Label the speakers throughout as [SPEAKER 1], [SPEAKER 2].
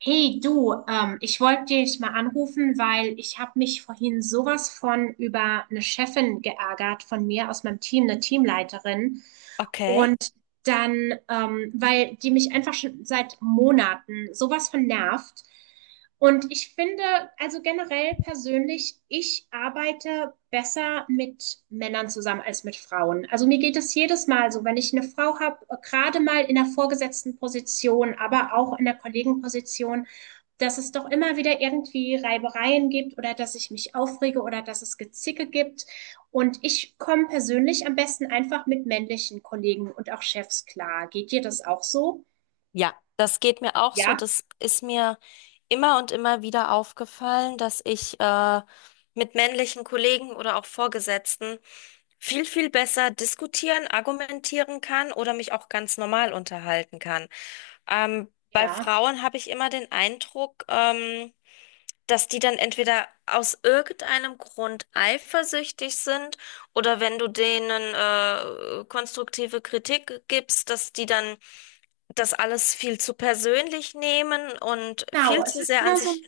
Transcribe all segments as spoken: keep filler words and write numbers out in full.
[SPEAKER 1] Hey du, ähm, ich wollte dich mal anrufen, weil ich habe mich vorhin sowas von über eine Chefin geärgert von mir aus meinem Team, eine Teamleiterin.
[SPEAKER 2] Okay.
[SPEAKER 1] Und dann, ähm, weil die mich einfach schon seit Monaten sowas von nervt. Und ich finde, also generell persönlich, ich arbeite besser mit Männern zusammen als mit Frauen. Also mir geht es jedes Mal so, wenn ich eine Frau habe, gerade mal in der vorgesetzten Position, aber auch in der Kollegenposition, dass es doch immer wieder irgendwie Reibereien gibt oder dass ich mich aufrege oder dass es Gezicke gibt. Und ich komme persönlich am besten einfach mit männlichen Kollegen und auch Chefs klar. Geht dir das auch so?
[SPEAKER 2] Ja, das geht mir auch so.
[SPEAKER 1] Ja,
[SPEAKER 2] Das ist mir immer und immer wieder aufgefallen, dass ich äh, mit männlichen Kollegen oder auch Vorgesetzten viel, viel besser diskutieren, argumentieren kann oder mich auch ganz normal unterhalten kann. Ähm, bei
[SPEAKER 1] Ja,
[SPEAKER 2] Frauen habe ich immer den Eindruck, ähm, dass die dann entweder aus irgendeinem Grund eifersüchtig sind oder wenn du denen äh, konstruktive Kritik gibst, dass die dann das alles viel zu persönlich nehmen und
[SPEAKER 1] genau.
[SPEAKER 2] viel
[SPEAKER 1] Es
[SPEAKER 2] zu
[SPEAKER 1] ist
[SPEAKER 2] sehr an
[SPEAKER 1] immer so
[SPEAKER 2] sich.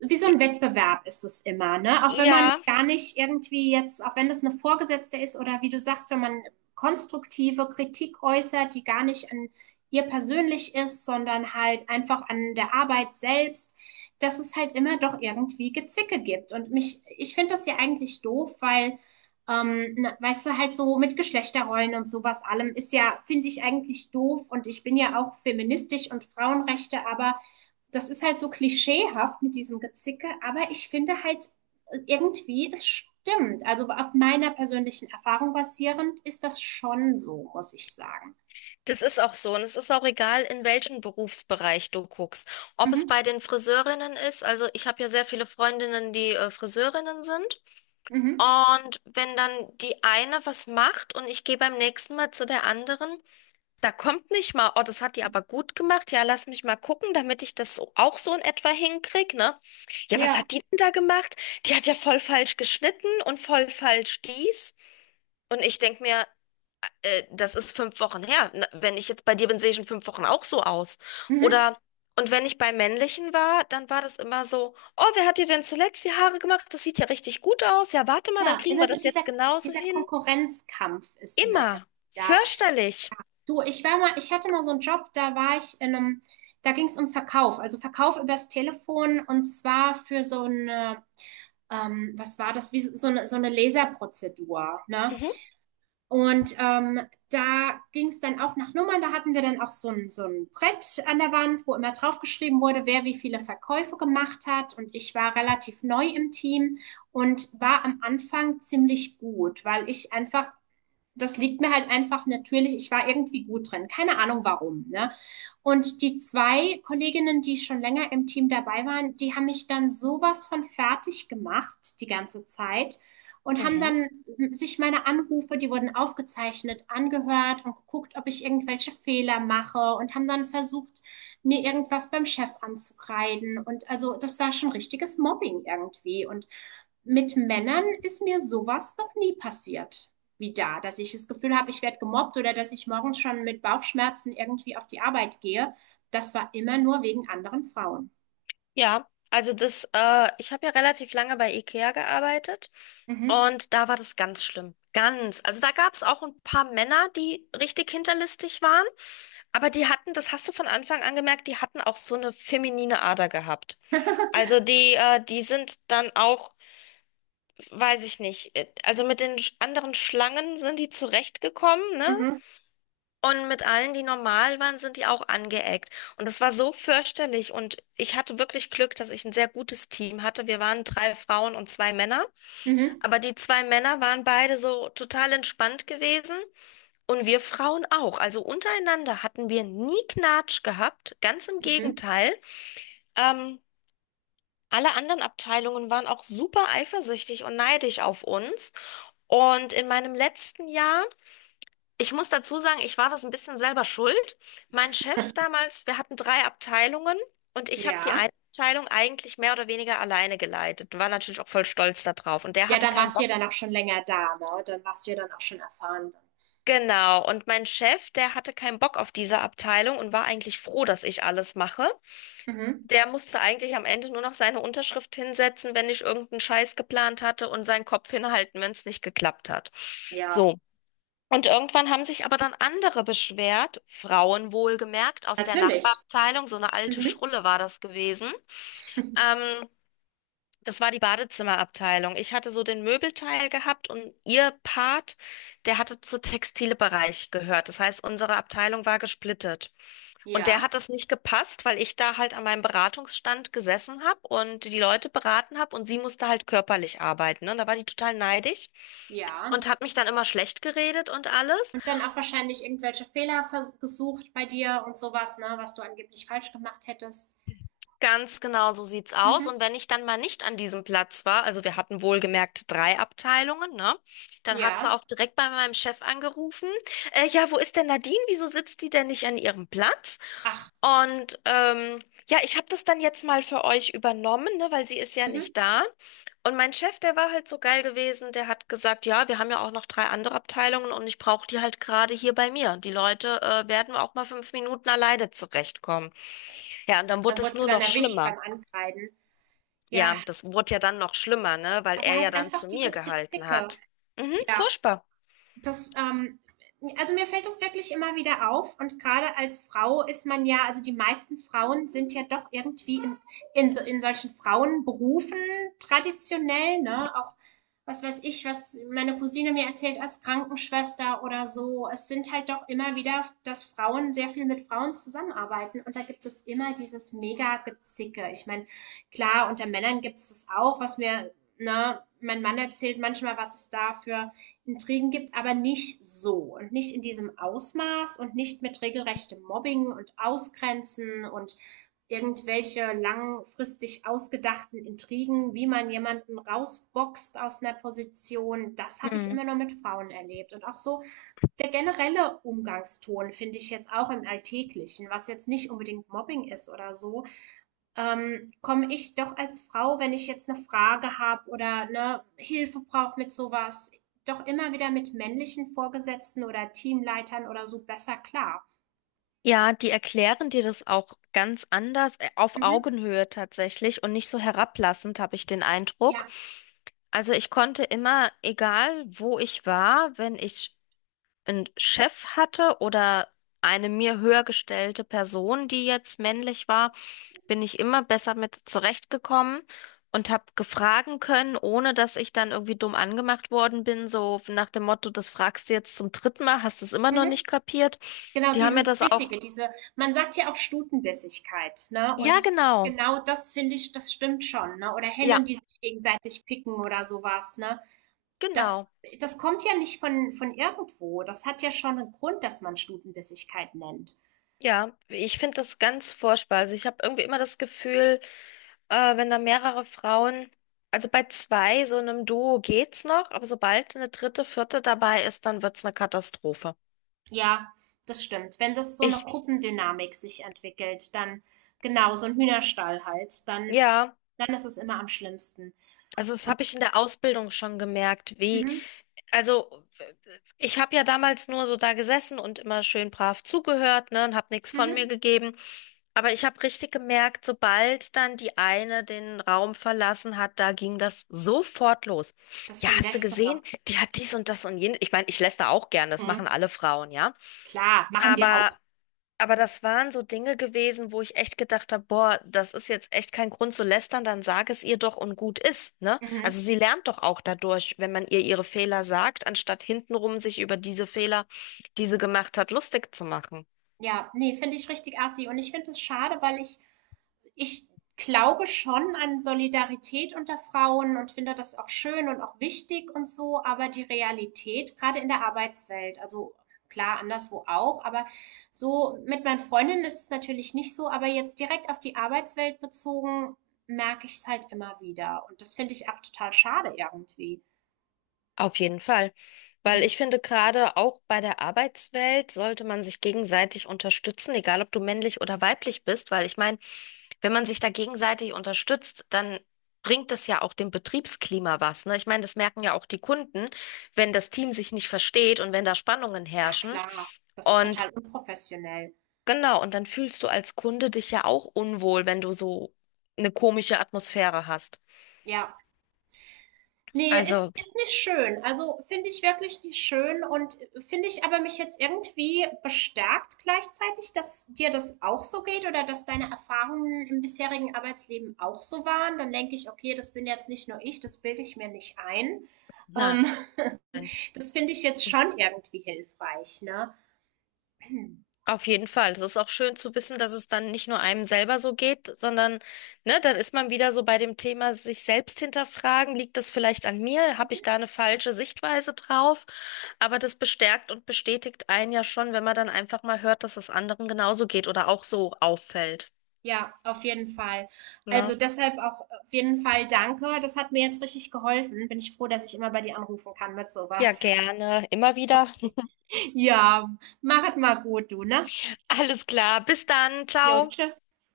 [SPEAKER 1] wie so ein Wettbewerb ist es immer, ne? Auch wenn man
[SPEAKER 2] Ja,
[SPEAKER 1] gar nicht irgendwie jetzt, auch wenn das eine Vorgesetzte ist oder wie du sagst, wenn man konstruktive Kritik äußert, die gar nicht an ihr persönlich ist, sondern halt einfach an der Arbeit selbst, dass es halt immer doch irgendwie Gezicke gibt. Und mich, ich finde das ja eigentlich doof, weil, ähm, na, weißt du, halt so mit Geschlechterrollen und sowas allem ist ja, finde ich eigentlich doof und ich bin ja auch feministisch und Frauenrechte, aber das ist halt so klischeehaft mit diesem Gezicke, aber ich finde halt äh, irgendwie, es stimmt. Also auf meiner persönlichen Erfahrung basierend ist das schon so, muss ich sagen.
[SPEAKER 2] das ist auch so. Und es ist auch egal, in welchen Berufsbereich du guckst. Ob es
[SPEAKER 1] Mhm.
[SPEAKER 2] bei den Friseurinnen ist, also ich habe ja sehr viele Freundinnen, die äh, Friseurinnen sind.
[SPEAKER 1] Mhm.
[SPEAKER 2] Und wenn dann die eine was macht und ich gehe beim nächsten Mal zu der anderen, da kommt nicht mal, oh, das hat die aber gut gemacht. Ja, lass mich mal gucken, damit ich das so, auch so in etwa hinkrieg, ne? Ja, was
[SPEAKER 1] Ja.
[SPEAKER 2] hat die denn da gemacht? Die hat ja voll falsch geschnitten und voll falsch dies. Und ich denk mir, äh, das ist fünf Wochen her. Na, wenn ich jetzt bei dir bin, sehe ich in fünf Wochen auch so aus.
[SPEAKER 1] Mhm.
[SPEAKER 2] Oder, und wenn ich bei männlichen war, dann war das immer so, oh, wer hat dir denn zuletzt die Haare gemacht? Das sieht ja richtig gut aus. Ja, warte mal, dann
[SPEAKER 1] Ja,
[SPEAKER 2] kriegen
[SPEAKER 1] immer
[SPEAKER 2] wir
[SPEAKER 1] so
[SPEAKER 2] das
[SPEAKER 1] dieser,
[SPEAKER 2] jetzt genauso
[SPEAKER 1] dieser
[SPEAKER 2] hin.
[SPEAKER 1] Konkurrenzkampf ist immer irgendwie
[SPEAKER 2] Immer.
[SPEAKER 1] da.
[SPEAKER 2] Fürchterlich.
[SPEAKER 1] Du, ich war mal, ich hatte mal so einen Job, da war ich in einem, da ging es um Verkauf, also Verkauf übers Telefon und zwar für so eine, ähm, was war das, wie so so eine, so eine Laserprozedur, ne?
[SPEAKER 2] Mhm.
[SPEAKER 1] Und ähm, da ging es dann auch nach Nummern. Da hatten wir dann auch so ein, so ein Brett an der Wand, wo immer draufgeschrieben wurde, wer wie viele Verkäufe gemacht hat. Und ich war relativ neu im Team und war am Anfang ziemlich gut, weil ich einfach das liegt mir halt einfach natürlich, ich war irgendwie gut drin, keine Ahnung warum, ne? Und die zwei Kolleginnen, die schon länger im Team dabei waren, die haben mich dann sowas von fertig gemacht die ganze Zeit und haben
[SPEAKER 2] Mhm.
[SPEAKER 1] dann sich meine Anrufe, die wurden aufgezeichnet, angehört und geguckt, ob ich irgendwelche Fehler mache und haben dann versucht, mir irgendwas beim Chef anzukreiden. Und also das war schon richtiges Mobbing irgendwie. Und mit Männern ist mir sowas noch nie passiert wieder, dass ich das Gefühl habe, ich werde gemobbt oder dass ich morgens schon mit Bauchschmerzen irgendwie auf die Arbeit gehe. Das war immer nur wegen anderen Frauen.
[SPEAKER 2] Ja, also das, äh, ich habe ja relativ lange bei IKEA gearbeitet
[SPEAKER 1] Mhm.
[SPEAKER 2] und da war das ganz schlimm. Ganz. Also da gab es auch ein paar Männer, die richtig hinterlistig waren, aber die hatten, das hast du von Anfang an gemerkt, die hatten auch so eine feminine Ader gehabt. Also die, äh, die sind dann auch, weiß ich nicht, äh, also mit den sch- anderen Schlangen sind die zurechtgekommen, ne?
[SPEAKER 1] Mhm.
[SPEAKER 2] Und mit allen, die normal waren, sind die auch angeeckt. Und es war so fürchterlich. Und ich hatte wirklich Glück, dass ich ein sehr gutes Team hatte. Wir waren drei Frauen und zwei Männer.
[SPEAKER 1] Mhm.
[SPEAKER 2] Aber die zwei Männer waren beide so total entspannt gewesen. Und wir Frauen auch. Also untereinander hatten wir nie Knatsch gehabt. Ganz im
[SPEAKER 1] Mhm.
[SPEAKER 2] Gegenteil. Ähm, Alle anderen Abteilungen waren auch super eifersüchtig und neidisch auf uns. Und in meinem letzten Jahr, ich muss dazu sagen, ich war das ein bisschen selber schuld. Mein Chef damals, wir hatten drei Abteilungen und ich habe die
[SPEAKER 1] Ja.
[SPEAKER 2] eine Abteilung eigentlich mehr oder weniger alleine geleitet. War natürlich auch voll stolz darauf. Und der
[SPEAKER 1] Ja,
[SPEAKER 2] hatte
[SPEAKER 1] da
[SPEAKER 2] keinen
[SPEAKER 1] warst du
[SPEAKER 2] Bock.
[SPEAKER 1] ja dann auch schon länger da, ne? Dann warst du ja dann auch schon erfahren.
[SPEAKER 2] Genau. Und mein Chef, der hatte keinen Bock auf diese Abteilung und war eigentlich froh, dass ich alles mache.
[SPEAKER 1] Mhm.
[SPEAKER 2] Der musste eigentlich am Ende nur noch seine Unterschrift hinsetzen, wenn ich irgendeinen Scheiß geplant hatte und seinen Kopf hinhalten, wenn es nicht geklappt hat.
[SPEAKER 1] Ja,
[SPEAKER 2] So. Und irgendwann haben sich aber dann andere beschwert, Frauen wohlgemerkt, aus der
[SPEAKER 1] natürlich.
[SPEAKER 2] Nachbarabteilung, so eine alte
[SPEAKER 1] Mhm.
[SPEAKER 2] Schrulle war das gewesen. Ähm, Das war die Badezimmerabteilung. Ich hatte so den Möbelteil gehabt und ihr Part, der hatte zu Textilbereich gehört. Das heißt, unsere Abteilung war gesplittet. Und der
[SPEAKER 1] Ja,
[SPEAKER 2] hat das nicht gepasst, weil ich da halt an meinem Beratungsstand gesessen habe und die Leute beraten habe und sie musste halt körperlich arbeiten. Ne? Und da war die total neidisch
[SPEAKER 1] ja.
[SPEAKER 2] und hat mich dann immer schlecht geredet und alles.
[SPEAKER 1] Und dann auch wahrscheinlich irgendwelche Fehler vers- gesucht bei dir und sowas, ne, was du angeblich falsch gemacht hättest.
[SPEAKER 2] Ganz genau so sieht's aus.
[SPEAKER 1] Mhm.
[SPEAKER 2] Und wenn ich dann mal nicht an diesem Platz war, also wir hatten wohlgemerkt drei Abteilungen, ne? Dann hat
[SPEAKER 1] Ja.
[SPEAKER 2] sie auch direkt bei meinem Chef angerufen. Äh, ja, wo ist denn Nadine? Wieso sitzt die denn nicht an ihrem Platz?
[SPEAKER 1] Ach.
[SPEAKER 2] Und ähm, ja, ich habe das dann jetzt mal für euch übernommen, ne, weil sie ist ja
[SPEAKER 1] Mhm.
[SPEAKER 2] nicht da. Und mein Chef, der war halt so geil gewesen, der hat gesagt, ja, wir haben ja auch noch drei andere Abteilungen und ich brauche die halt gerade hier bei mir. Die Leute äh, werden auch mal fünf Minuten alleine zurechtkommen. Ja, und dann
[SPEAKER 1] Da
[SPEAKER 2] wurde es
[SPEAKER 1] wurde sie
[SPEAKER 2] nur
[SPEAKER 1] dann
[SPEAKER 2] noch
[SPEAKER 1] erwischt
[SPEAKER 2] schlimmer.
[SPEAKER 1] beim Ankreiden. Ja,
[SPEAKER 2] Ja, das wurde ja dann noch schlimmer, ne? Weil
[SPEAKER 1] aber
[SPEAKER 2] er ja
[SPEAKER 1] halt
[SPEAKER 2] dann
[SPEAKER 1] einfach
[SPEAKER 2] zu mir
[SPEAKER 1] dieses
[SPEAKER 2] gehalten
[SPEAKER 1] Gezicke.
[SPEAKER 2] hat. Mhm,
[SPEAKER 1] Ja.
[SPEAKER 2] furchtbar.
[SPEAKER 1] Das, ähm also mir fällt das wirklich immer wieder auf und gerade als Frau ist man ja also die meisten Frauen sind ja doch irgendwie in in so in solchen Frauenberufen traditionell, ne? Auch, was weiß ich, was meine Cousine mir erzählt als Krankenschwester oder so. Es sind halt doch immer wieder, dass Frauen sehr viel mit Frauen zusammenarbeiten und da gibt es immer dieses Mega-Gezicke. Ich meine, klar, unter Männern gibt es das auch, was mir, ne, mein Mann erzählt manchmal, was es da für Intrigen gibt, aber nicht so und nicht in diesem Ausmaß und nicht mit regelrechtem Mobbing und Ausgrenzen und irgendwelche langfristig ausgedachten Intrigen, wie man jemanden rausboxt aus einer Position, das habe ich
[SPEAKER 2] Hm.
[SPEAKER 1] immer nur mit Frauen erlebt. Und auch so der generelle Umgangston finde ich jetzt auch im Alltäglichen, was jetzt nicht unbedingt Mobbing ist oder so, ähm, komme ich doch als Frau, wenn ich jetzt eine Frage habe oder, ne, Hilfe brauche mit sowas, doch immer wieder mit männlichen Vorgesetzten oder Teamleitern oder so besser klar.
[SPEAKER 2] Ja, die erklären dir das auch ganz anders, äh, auf
[SPEAKER 1] Mhm.
[SPEAKER 2] Augenhöhe tatsächlich und nicht so herablassend, habe ich den Eindruck.
[SPEAKER 1] Ja.
[SPEAKER 2] Also ich konnte immer, egal wo ich war, wenn ich einen Chef hatte oder eine mir höher gestellte Person, die jetzt männlich war, bin ich immer besser mit zurechtgekommen und habe gefragen können, ohne dass ich dann irgendwie dumm angemacht worden bin, so nach dem Motto, das fragst du jetzt zum dritten Mal, hast du es immer noch
[SPEAKER 1] Mhm.
[SPEAKER 2] nicht kapiert.
[SPEAKER 1] Genau
[SPEAKER 2] Die haben mir
[SPEAKER 1] dieses
[SPEAKER 2] das auch.
[SPEAKER 1] Bissige, diese man sagt ja auch Stutenbissigkeit, ne?
[SPEAKER 2] Ja,
[SPEAKER 1] Und
[SPEAKER 2] genau.
[SPEAKER 1] genau das finde ich, das stimmt schon, ne? Oder Hennen,
[SPEAKER 2] Ja,
[SPEAKER 1] die sich gegenseitig picken oder sowas, ne? Das
[SPEAKER 2] genau.
[SPEAKER 1] Das kommt ja nicht von von irgendwo. Das hat ja schon einen Grund, dass man Stutenbissigkeit nennt.
[SPEAKER 2] Ja, ich finde das ganz furchtbar. Also ich habe irgendwie immer das Gefühl, äh, wenn da mehrere Frauen, also bei zwei, so einem Duo geht's noch, aber sobald eine dritte, vierte dabei ist, dann wird's eine Katastrophe.
[SPEAKER 1] Ja, das stimmt. Wenn das so eine
[SPEAKER 2] Ich,
[SPEAKER 1] Gruppendynamik sich entwickelt, dann genau, so ein Hühnerstall halt, dann ist,
[SPEAKER 2] ja.
[SPEAKER 1] dann ist es immer am schlimmsten.
[SPEAKER 2] Also das habe ich in der Ausbildung schon gemerkt, wie,
[SPEAKER 1] Mhm,
[SPEAKER 2] also ich habe ja damals nur so da gesessen und immer schön brav zugehört, ne, und habe nichts von mir
[SPEAKER 1] mhm.
[SPEAKER 2] gegeben. Aber ich habe richtig gemerkt, sobald dann die eine den Raum verlassen hat, da ging das sofort los.
[SPEAKER 1] Das
[SPEAKER 2] Ja, hast du
[SPEAKER 1] Gelästere.
[SPEAKER 2] gesehen? Die hat dies und das und jenes. Ich meine, ich lässt da auch gern, das machen
[SPEAKER 1] Mhm.
[SPEAKER 2] alle Frauen, ja.
[SPEAKER 1] Klar, machen wir auch.
[SPEAKER 2] Aber aber das waren so Dinge gewesen, wo ich echt gedacht habe, boah, das ist jetzt echt kein Grund zu lästern, dann sag es ihr doch und gut ist, ne?
[SPEAKER 1] Mhm.
[SPEAKER 2] Also sie lernt doch auch dadurch, wenn man ihr ihre Fehler sagt, anstatt hintenrum sich über diese Fehler, die sie gemacht hat, lustig zu machen.
[SPEAKER 1] Ja, ne, finde ich richtig assi. Und ich finde es schade, weil ich, ich glaube schon an Solidarität unter Frauen und finde das auch schön und auch wichtig und so, aber die Realität, gerade in der Arbeitswelt, also klar, anderswo auch, aber so mit meinen Freundinnen ist es natürlich nicht so, aber jetzt direkt auf die Arbeitswelt bezogen, merke ich es halt immer wieder. Und das finde ich auch total schade irgendwie.
[SPEAKER 2] Auf jeden Fall. Weil
[SPEAKER 1] Hm.
[SPEAKER 2] ich finde, gerade auch bei der Arbeitswelt sollte man sich gegenseitig unterstützen, egal ob du männlich oder weiblich bist, weil ich meine, wenn man sich da gegenseitig unterstützt, dann bringt das ja auch dem Betriebsklima was, ne? Ich meine, das merken ja auch die Kunden, wenn das Team sich nicht versteht und wenn da Spannungen
[SPEAKER 1] Ja,
[SPEAKER 2] herrschen.
[SPEAKER 1] klar, das ist
[SPEAKER 2] Und
[SPEAKER 1] total unprofessionell.
[SPEAKER 2] genau, und dann fühlst du als Kunde dich ja auch unwohl, wenn du so eine komische Atmosphäre hast.
[SPEAKER 1] Ja. Nee, ist,
[SPEAKER 2] Also,
[SPEAKER 1] ist nicht schön. Also finde ich wirklich nicht schön und finde ich aber mich jetzt irgendwie bestärkt gleichzeitig, dass dir das auch so geht oder dass deine Erfahrungen im bisherigen Arbeitsleben auch so waren. Dann denke ich, okay, das bin jetzt nicht nur ich, das bilde ich mir nicht ein.
[SPEAKER 2] nein.
[SPEAKER 1] Ähm, das finde ich jetzt schon irgendwie hilfreich, ne?
[SPEAKER 2] Auf jeden Fall. Es ist auch schön zu wissen, dass es dann nicht nur einem selber so geht, sondern, ne, dann ist man wieder so bei dem Thema sich selbst hinterfragen. Liegt das vielleicht an mir? Habe ich da eine falsche Sichtweise drauf? Aber das bestärkt und bestätigt einen ja schon, wenn man dann einfach mal hört, dass es anderen genauso geht oder auch so auffällt.
[SPEAKER 1] Ja, auf jeden Fall. Also
[SPEAKER 2] Ne?
[SPEAKER 1] deshalb auch auf jeden Fall danke. Das hat mir jetzt richtig geholfen. Bin ich froh, dass ich immer bei dir anrufen kann mit
[SPEAKER 2] Ja,
[SPEAKER 1] sowas.
[SPEAKER 2] gerne. Immer wieder.
[SPEAKER 1] Ja, machet mal gut, du, ne?
[SPEAKER 2] Alles klar. Bis dann.
[SPEAKER 1] Jo,
[SPEAKER 2] Ciao.
[SPEAKER 1] tschüss.